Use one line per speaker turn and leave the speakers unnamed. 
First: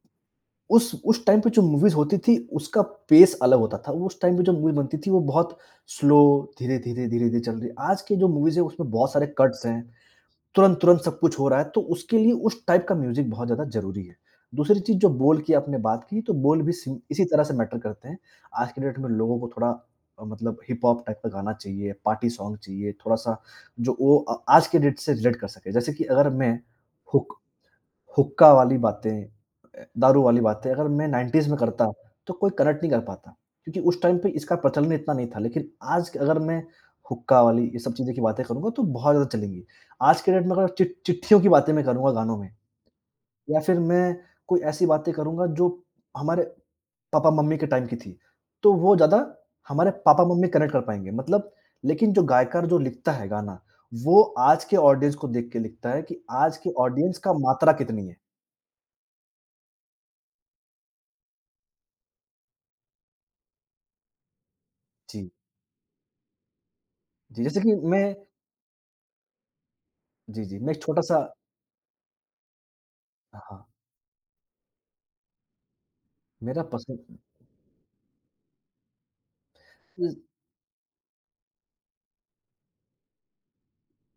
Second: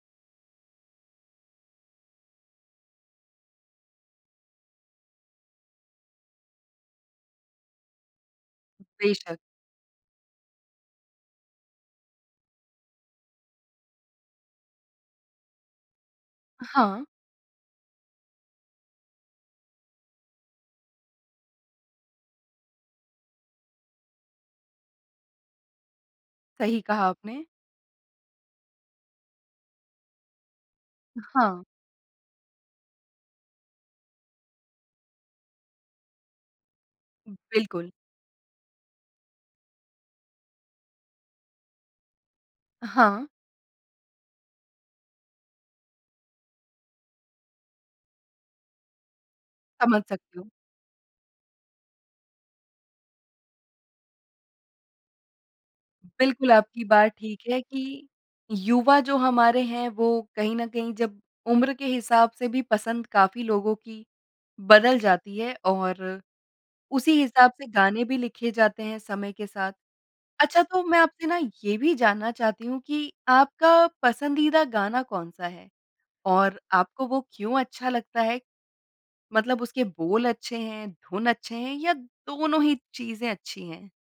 उस उस टाइम पे जो मूवीज़ होती थी, उसका पेस अलग होता था। उस टाइम पे जो मूवी बनती थी, वो बहुत स्लो धीरे, धीरे, धीरे, धीरे चल रही है। आज की जो मूवीज़ है, उसमें बहुत सारे
बेशक़।
कट्स हैं। तुरंत, तुरंत सब कुछ हो रहा है, तो उसके लिए उस टाइप का म्यूज़िक बहुत ज़्यादा ज़रूरी है। दूसरी चीज़, जो बोल की आपने बात की, तो बोल भी सेम
हाँ।
इसी तरह से मैटर करते हैं। आज की डेट में लोगों को थोड़ा अ, मतलब हिप-हॉप टाइप का गाना चाहिए, पार्टी सॉन्ग चाहिए, थोड़ा सा जो ओ अ आज की डेट से रिलेट कर सके। जैसे कि अगर मैं
सही कहा
हुक
आपने।
हुक्का वाली बातें, ए, दारू वाली बातें अगर मैं 90s में
हाँ।
करता, तो कोई कनेक्ट नहीं कर पाता। क्योंकि उस टाइम पे इसका प्रचलन इतना नहीं था। लेकिन आज क अगर मैं हुक्का वाली ये
बिल्कुल।
सब चीज़ें की बातें करूँगा, तो बहुत ज़्यादा चलेंगी। आज की डेट में अगर चिट चिट्ठियों की बातें मैं करूँगा गानों में
हाँ।
या फिर मैं कोई ऐसी बातें करूँगा जो हमारे पापा-मम्मी के टाइम की थी, तो वो ज़्यादा हमारे
समझ सकती
पापा-मम्मी
हूँ।
कनेक्ट कर पाएँगे। मतलब लेकिन जो गीतकार जो लिखता है गाना, वो आज के ऑडियंस को देख के लिखता है कि
बिल्कुल,
आज के
आपकी बात
ऑडियंस का
ठीक है
मात्रा कितनी
कि
है।
युवा जो हमारे हैं, वो कहीं न कहीं जब उम्र के हिसाब से भी पसंद काफ़ी लोगों की बदल
जी।
जाती है और उसी
जी,
हिसाब
जैसे
से
कि मैं
गाने भी लिखे जाते हैं समय के साथ।
जी, जी।
अच्छा,
मैं एक
तो मैं
छोटा सा
आपसे ना ये भी जानना चाहती हूँ कि
हाँ।
आपका पसंदीदा गाना कौन-सा है? और
मेरा
आपको
पसंद
वो क्यों अच्छा लगता है? मतलब उसके
उज़
बोल अच्छे हैं, धुन अच्छे हैं या दोनों ही चीज़ें अच्छी हैं?